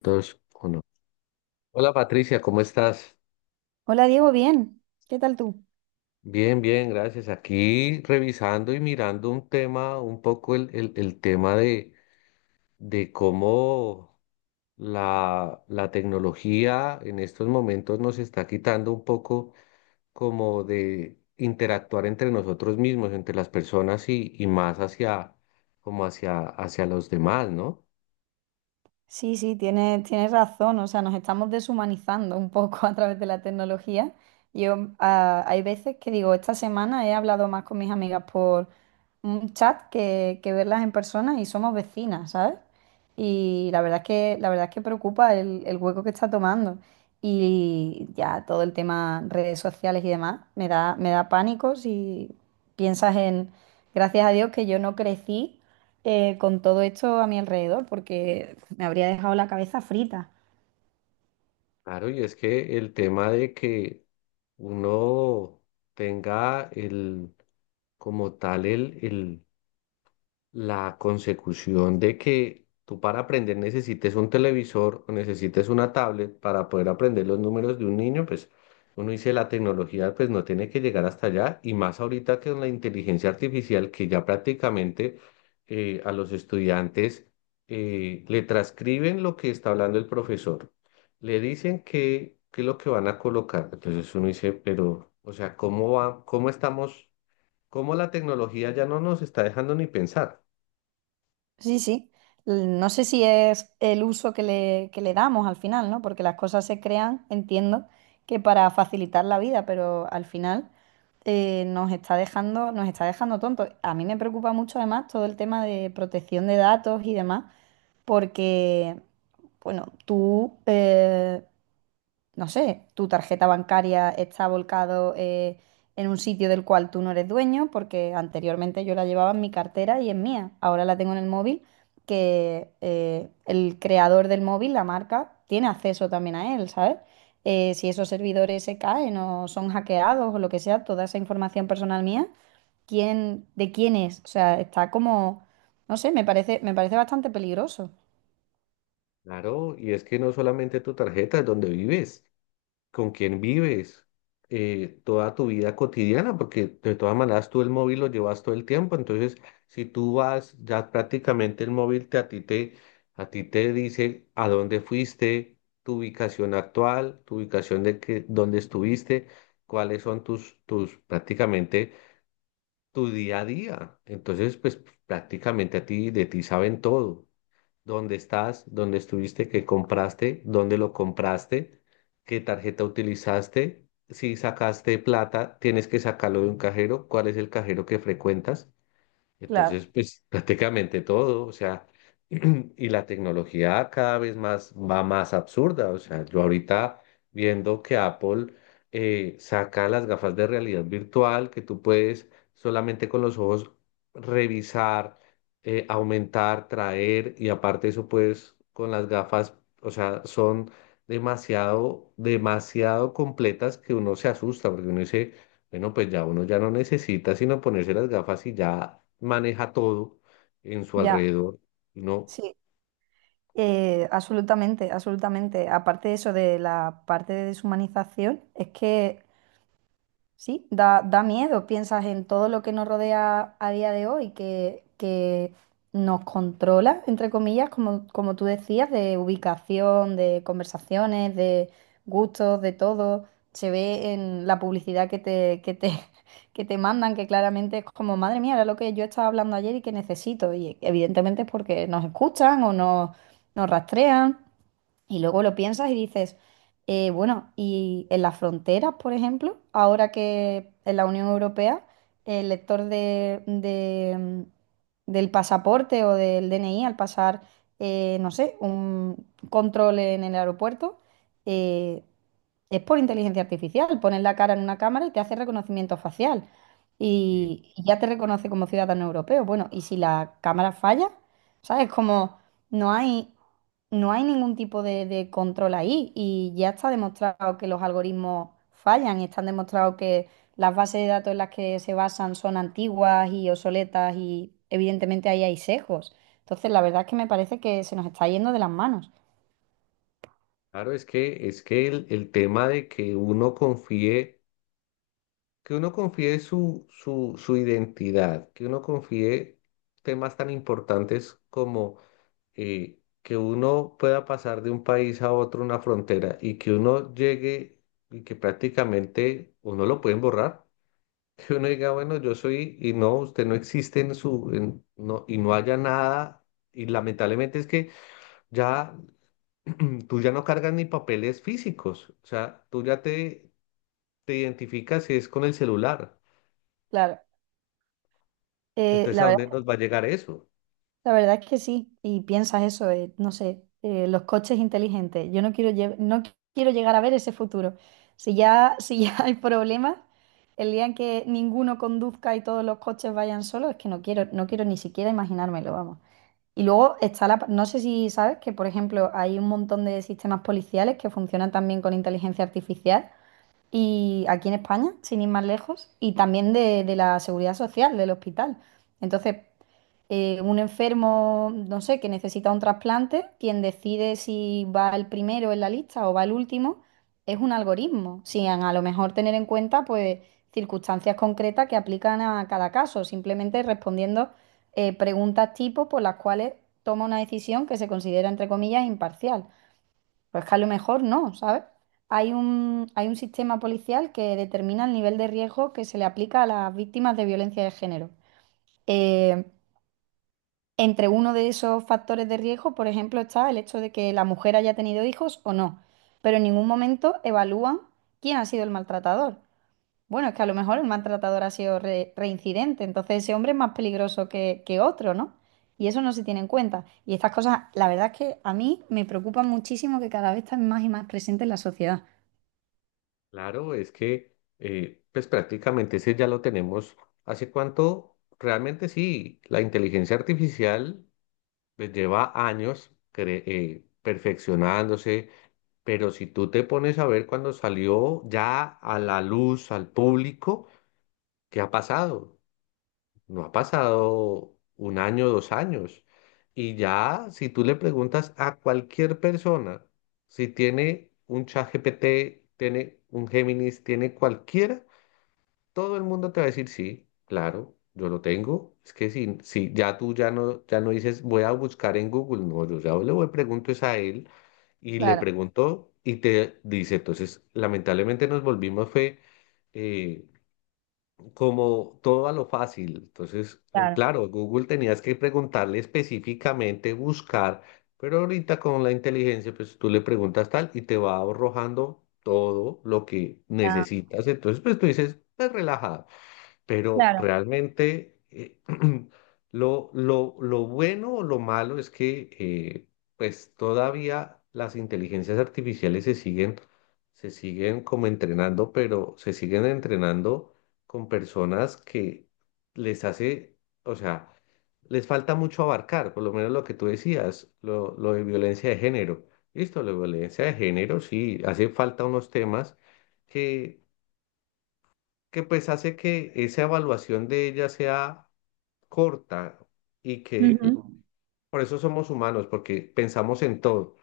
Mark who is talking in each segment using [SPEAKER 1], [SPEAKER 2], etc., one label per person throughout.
[SPEAKER 1] Dos, uno. Hola Patricia, ¿cómo estás?
[SPEAKER 2] Hola Diego, bien. ¿Qué tal tú?
[SPEAKER 1] Bien, bien, gracias. Aquí revisando y mirando un tema, un poco el tema de cómo la tecnología en estos momentos nos está quitando un poco como de interactuar entre nosotros mismos, entre las personas y más hacia, como hacia los demás, ¿no?
[SPEAKER 2] Sí, sí, tienes, tienes razón. O sea, nos estamos deshumanizando un poco a través de la tecnología. Yo, hay veces que digo, esta semana he hablado más con mis amigas por un chat que verlas en persona y somos vecinas, ¿sabes? Y la verdad es que, la verdad es que preocupa el hueco que está tomando. Y ya todo el tema redes sociales y demás me da pánico si piensas en, gracias a Dios que yo no crecí, con todo esto a mi alrededor, porque me habría dejado la cabeza frita.
[SPEAKER 1] Claro, y es que el tema de que uno tenga el, como tal, el la consecución de que tú para aprender necesites un televisor o necesites una tablet para poder aprender los números de un niño. Pues uno dice, la tecnología pues no tiene que llegar hasta allá, y más ahorita que con la inteligencia artificial, que ya prácticamente a los estudiantes le transcriben lo que está hablando el profesor, le dicen qué es lo que van a colocar. Entonces uno dice, pero o sea, ¿cómo va, cómo estamos, cómo la tecnología ya no nos está dejando ni pensar?
[SPEAKER 2] Sí, sí. No sé si es el uso que le damos al final, ¿no? Porque las cosas se crean, entiendo, que para facilitar la vida, pero al final nos está dejando tontos. A mí me preocupa mucho además todo el tema de protección de datos y demás, porque, bueno, tú, no sé, tu tarjeta bancaria está volcado, en un sitio del cual tú no eres dueño, porque anteriormente yo la llevaba en mi cartera y es mía. Ahora la tengo en el móvil, que el creador del móvil, la marca, tiene acceso también a él, ¿sabes? Si esos servidores se caen o son hackeados o lo que sea, toda esa información personal mía, ¿quién, de quién es? O sea, está como, no sé, me parece bastante peligroso.
[SPEAKER 1] Claro, y es que no solamente tu tarjeta, es donde vives, con quién vives, toda tu vida cotidiana, porque de todas maneras tú el móvil lo llevas todo el tiempo. Entonces, si tú vas, ya prácticamente a ti te dice a dónde fuiste, tu ubicación actual, tu ubicación de que, dónde estuviste, cuáles son tus, tus prácticamente tu día a día. Entonces, pues prácticamente de ti saben todo: dónde estás, dónde estuviste, qué compraste, dónde lo compraste, qué tarjeta utilizaste. Si sacaste plata, tienes que sacarlo de un cajero. ¿Cuál es el cajero que frecuentas? Entonces,
[SPEAKER 2] Claro.
[SPEAKER 1] pues prácticamente todo, o sea, y la tecnología cada vez más va más absurda. O sea, yo ahorita viendo que Apple saca las gafas de realidad virtual, que tú puedes solamente con los ojos revisar, aumentar, traer, y aparte eso puedes con las gafas. O sea, son demasiado, demasiado completas, que uno se asusta porque uno dice, bueno, pues ya uno ya no necesita sino ponerse las gafas y ya maneja todo en su
[SPEAKER 2] Ya.
[SPEAKER 1] alrededor. No,
[SPEAKER 2] Sí. Absolutamente, absolutamente. Aparte de eso, de la parte de deshumanización, es que sí, da, da miedo. Piensas en todo lo que nos rodea a día de hoy, que nos controla, entre comillas, como, como tú decías, de ubicación, de conversaciones, de gustos, de todo. Se ve en la publicidad que te mandan, que claramente es como, madre mía, era lo que yo estaba hablando ayer y que necesito. Y evidentemente es porque nos escuchan o nos, nos rastrean. Y luego lo piensas y dices, bueno, y en las fronteras, por ejemplo, ahora que en la Unión Europea el lector del pasaporte o del DNI al pasar, no sé, un control en el aeropuerto, eh, es por inteligencia artificial. Pones la cara en una cámara y te hace reconocimiento facial y ya te reconoce como ciudadano europeo. Bueno, y si la cámara falla, ¿sabes? Como no hay no hay ningún tipo de control ahí y ya está demostrado que los algoritmos fallan, están demostrados que las bases de datos en las que se basan son antiguas y obsoletas y evidentemente ahí hay sesgos. Entonces, la verdad es que me parece que se nos está yendo de las manos.
[SPEAKER 1] claro, es que el tema de que uno confíe su identidad, que uno confíe temas tan importantes como que uno pueda pasar de un país a otro, una frontera, y que uno llegue y que prácticamente uno lo pueden borrar. Que uno diga, bueno, yo soy, y no, usted no existe no, y no haya nada. Y lamentablemente es que ya tú ya no cargas ni papeles físicos. O sea, tú ya te identificas y es con el celular.
[SPEAKER 2] Claro, eh,
[SPEAKER 1] Entonces,
[SPEAKER 2] la
[SPEAKER 1] ¿a
[SPEAKER 2] verdad
[SPEAKER 1] dónde nos va a llegar eso?
[SPEAKER 2] La verdad es que sí, y piensas eso, no sé, los coches inteligentes. Yo no quiero, no quiero llegar a ver ese futuro. Si ya, si ya hay problemas, el día en que ninguno conduzca y todos los coches vayan solos, es que no quiero, no quiero ni siquiera imaginármelo, vamos. Y luego está la, no sé si sabes que, por ejemplo, hay un montón de sistemas policiales que funcionan también con inteligencia artificial, y aquí en España, sin ir más lejos, y también de la seguridad social, del hospital. Entonces, un enfermo, no sé, que necesita un trasplante, quien decide si va el primero en la lista o va el último, es un algoritmo, sin a lo mejor tener en cuenta pues circunstancias concretas que aplican a cada caso, simplemente respondiendo preguntas tipo por las cuales toma una decisión que se considera, entre comillas, imparcial. Pues que a lo mejor no, ¿sabes? Hay un sistema policial que determina el nivel de riesgo que se le aplica a las víctimas de violencia de género. Eh, entre uno de esos factores de riesgo, por ejemplo, está el hecho de que la mujer haya tenido hijos o no, pero en ningún momento evalúan quién ha sido el maltratador. Bueno, es que a lo mejor el maltratador ha sido reincidente, entonces ese hombre es más peligroso que otro, ¿no? Y eso no se tiene en cuenta. Y estas cosas, la verdad es que a mí me preocupan muchísimo que cada vez están más y más presentes en la sociedad.
[SPEAKER 1] Claro, es que, pues prácticamente ese ya lo tenemos. ¿Hace cuánto? Realmente sí, la inteligencia artificial pues lleva años perfeccionándose. Pero si tú te pones a ver cuando salió ya a la luz, al público, ¿qué ha pasado? No ha pasado un año, 2 años. Y ya, si tú le preguntas a cualquier persona si tiene un ChatGPT, tiene un Géminis, tiene cualquiera, todo el mundo te va a decir, sí, claro, yo lo tengo. Es que si ya tú ya no dices, voy a buscar en Google, no, yo ya le voy, pregunto es a él, y le
[SPEAKER 2] Claro,
[SPEAKER 1] pregunto y te dice. Entonces, lamentablemente nos volvimos fue eh, como todo a lo fácil. Entonces,
[SPEAKER 2] claro,
[SPEAKER 1] claro, Google tenías que preguntarle específicamente, buscar, pero ahorita con la inteligencia, pues tú le preguntas tal y te va arrojando todo lo que
[SPEAKER 2] claro,
[SPEAKER 1] necesitas. Entonces, pues tú dices, pues relajado. Pero
[SPEAKER 2] claro.
[SPEAKER 1] realmente lo bueno o lo malo es que pues todavía las inteligencias artificiales se siguen como entrenando, pero se siguen entrenando con personas que les hace, o sea, les falta mucho abarcar, por lo menos lo que tú decías, lo de violencia de género. Listo, la violencia de género, sí, hace falta unos temas que que pues hace que esa evaluación de ella sea corta. Y que,
[SPEAKER 2] Ujú.
[SPEAKER 1] por eso somos humanos, porque pensamos en todo.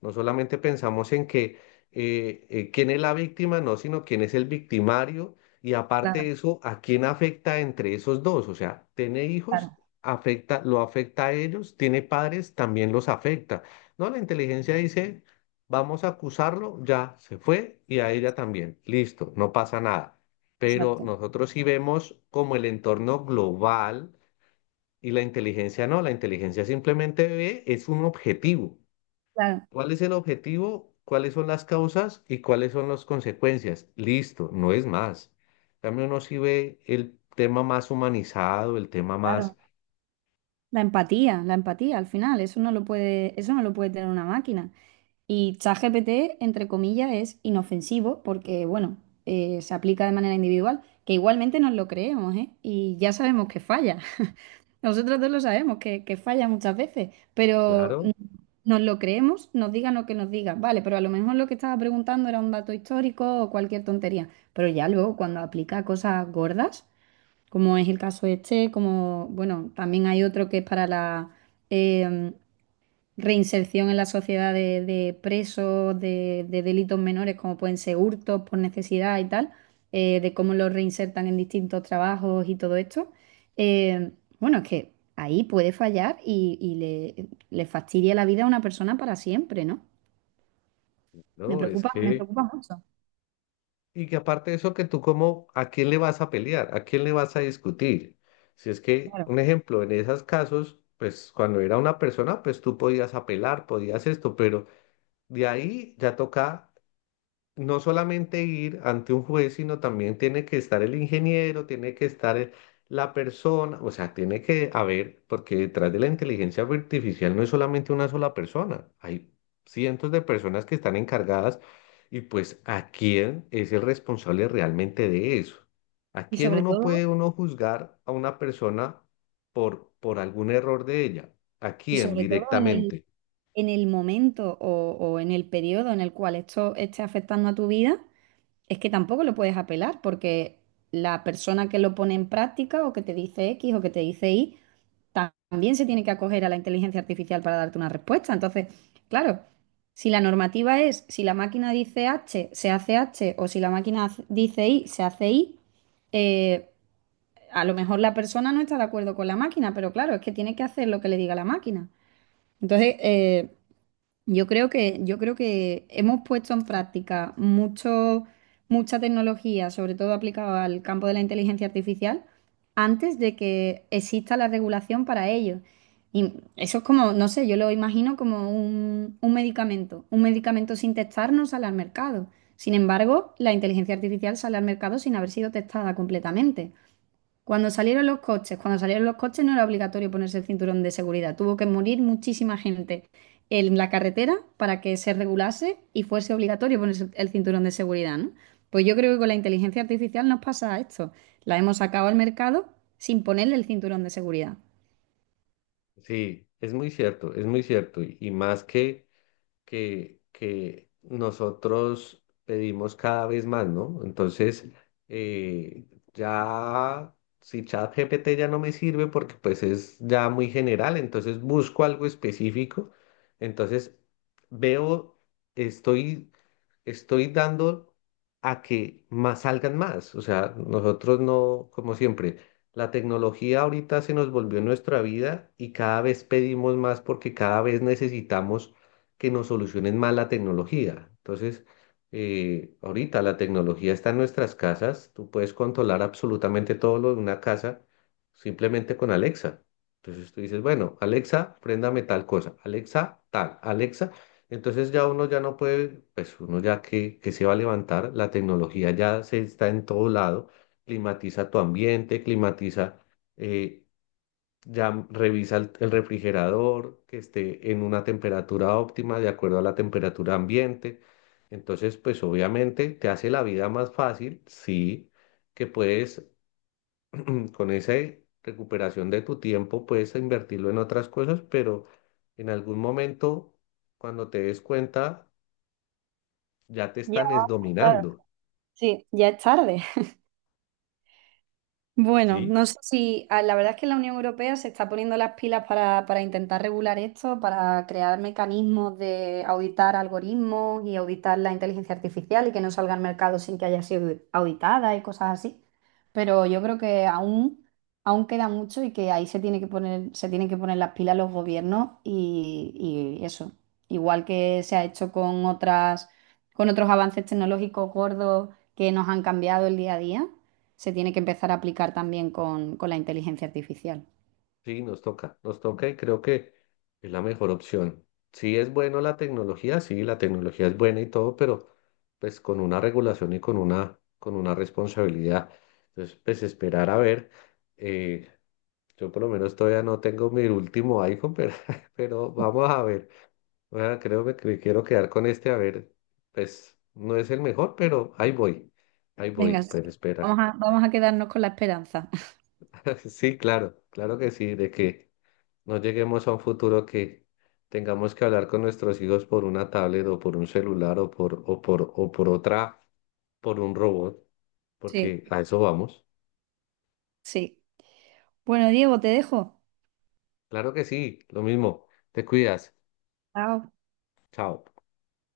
[SPEAKER 1] No solamente pensamos en que quién es la víctima, no, sino quién es el victimario. Y aparte
[SPEAKER 2] Claro,
[SPEAKER 1] de eso, ¿a quién afecta entre esos dos? O sea, tiene hijos,
[SPEAKER 2] claro.
[SPEAKER 1] lo afecta a ellos, tiene padres, también los afecta. No, la inteligencia dice, vamos a acusarlo, ya se fue, y a ella también. Listo, no pasa nada. Pero
[SPEAKER 2] Exacto.
[SPEAKER 1] nosotros sí vemos como el entorno global, y la inteligencia no, la inteligencia simplemente ve, es un objetivo.
[SPEAKER 2] Claro.
[SPEAKER 1] ¿Cuál es el objetivo? ¿Cuáles son las causas y cuáles son las consecuencias? Listo, no es más. También uno sí ve el tema más humanizado, el tema
[SPEAKER 2] Claro.
[SPEAKER 1] más,
[SPEAKER 2] La empatía al final, eso no lo puede, eso no lo puede tener una máquina. Y ChatGPT, entre comillas, es inofensivo porque, bueno, se aplica de manera individual, que igualmente nos lo creemos, ¿eh? Y ya sabemos que falla. Nosotros dos lo sabemos, que falla muchas veces, pero
[SPEAKER 1] claro,
[SPEAKER 2] nos lo creemos, nos digan lo que nos digan, vale, pero a lo mejor lo que estaba preguntando era un dato histórico o cualquier tontería, pero ya luego cuando aplica cosas gordas como es el caso este, como, bueno, también hay otro que es para la eh, reinserción en la sociedad de presos, de delitos menores, como pueden ser hurtos por necesidad y tal, de cómo los reinsertan en distintos trabajos y todo esto. Eh, bueno, es que ahí puede fallar y le fastidia la vida a una persona para siempre, ¿no?
[SPEAKER 1] no,
[SPEAKER 2] Me preocupa mucho,
[SPEAKER 1] y que aparte de eso, que tú como, ¿a quién le vas a pelear? ¿A quién le vas a discutir? Si es que,
[SPEAKER 2] claro.
[SPEAKER 1] un ejemplo, en esos casos, pues cuando era una persona, pues tú podías apelar, podías esto, pero de ahí ya toca no solamente ir ante un juez, sino también tiene que estar el ingeniero, tiene que estar la persona. O sea, tiene que haber, porque detrás de la inteligencia artificial no es solamente una sola persona, hay cientos de personas que están encargadas, y pues a quién es el responsable realmente de eso. ¿A
[SPEAKER 2] Y
[SPEAKER 1] quién
[SPEAKER 2] sobre
[SPEAKER 1] uno puede,
[SPEAKER 2] todo,
[SPEAKER 1] uno juzgar a una persona por algún error de ella? ¿A
[SPEAKER 2] y
[SPEAKER 1] quién
[SPEAKER 2] sobre todo
[SPEAKER 1] directamente?
[SPEAKER 2] en el momento o en el periodo en el cual esto esté afectando a tu vida, es que tampoco lo puedes apelar porque la persona que lo pone en práctica o que te dice X o que te dice Y, también se tiene que acoger a la inteligencia artificial para darte una respuesta. Entonces, claro, si la normativa es, si la máquina dice H, se hace H, o si la máquina dice Y, se hace Y, eh, a lo mejor la persona no está de acuerdo con la máquina, pero claro, es que tiene que hacer lo que le diga la máquina. Entonces, yo creo que hemos puesto en práctica mucho, mucha tecnología, sobre todo aplicada al campo de la inteligencia artificial, antes de que exista la regulación para ello. Y eso es como, no sé, yo lo imagino como un medicamento sin testar no sale al mercado. Sin embargo, la inteligencia artificial sale al mercado sin haber sido testada completamente. Cuando salieron los coches, cuando salieron los coches no era obligatorio ponerse el cinturón de seguridad. Tuvo que morir muchísima gente en la carretera para que se regulase y fuese obligatorio ponerse el cinturón de seguridad, ¿no? Pues yo creo que con la inteligencia artificial nos pasa esto. La hemos sacado al mercado sin ponerle el cinturón de seguridad.
[SPEAKER 1] Sí, es muy cierto, es muy cierto. Y más que... que nosotros pedimos cada vez más, ¿no? Entonces, eh, ya, si ChatGPT ya no me sirve porque pues es ya muy general, entonces busco algo específico. Entonces veo, estoy estoy dando a que más salgan más. O sea, nosotros no, como siempre, la tecnología ahorita se nos volvió nuestra vida, y cada vez pedimos más porque cada vez necesitamos que nos solucionen más la tecnología. Entonces, ahorita la tecnología está en nuestras casas. Tú puedes controlar absolutamente todo lo de una casa simplemente con Alexa. Entonces tú dices, bueno, Alexa, préndame tal cosa, Alexa, tal, Alexa. Entonces ya uno ya no puede, pues uno ya que, se va a levantar, la tecnología ya se está en todo lado, climatiza tu ambiente, eh, ya revisa el refrigerador que esté en una temperatura óptima de acuerdo a la temperatura ambiente. Entonces, pues obviamente te hace la vida más fácil, sí, que puedes con esa recuperación de tu tiempo, puedes invertirlo en otras cosas, pero en algún momento, cuando te des cuenta, ya te
[SPEAKER 2] Ya,
[SPEAKER 1] están es
[SPEAKER 2] claro.
[SPEAKER 1] dominando.
[SPEAKER 2] Sí, ya es tarde. Bueno,
[SPEAKER 1] ¿Sí?
[SPEAKER 2] no sé si la verdad es que la Unión Europea se está poniendo las pilas para intentar regular esto, para crear mecanismos de auditar algoritmos y auditar la inteligencia artificial y que no salga al mercado sin que haya sido auditada y cosas así. Pero yo creo que aún, aún queda mucho y que ahí se tiene que poner, se tienen que poner las pilas los gobiernos y eso. Igual que se ha hecho con otras, con otros avances tecnológicos gordos que nos han cambiado el día a día se tiene que empezar a aplicar también con la inteligencia artificial.
[SPEAKER 1] Sí, nos toca, nos toca, y creo que es la mejor opción. Sí es bueno la tecnología, sí, la tecnología es buena y todo, pero pues con una regulación y con una responsabilidad. Entonces, pues esperar a ver. eh, yo por lo menos todavía no tengo mi último iPhone, pero, pero vamos a ver. Bueno, creo que me quiero quedar con este, a ver, pues no es el mejor, pero ahí voy,
[SPEAKER 2] Venga, sí.
[SPEAKER 1] pues esperar.
[SPEAKER 2] Vamos a, vamos a quedarnos con la esperanza.
[SPEAKER 1] Sí, claro, claro que sí, de que no lleguemos a un futuro que tengamos que hablar con nuestros hijos por una tablet o por un celular o por, o por otra, por un robot,
[SPEAKER 2] Sí.
[SPEAKER 1] porque a eso vamos.
[SPEAKER 2] Sí. Bueno, Diego, te dejo.
[SPEAKER 1] Claro que sí, lo mismo, te cuidas,
[SPEAKER 2] Chao.
[SPEAKER 1] chao.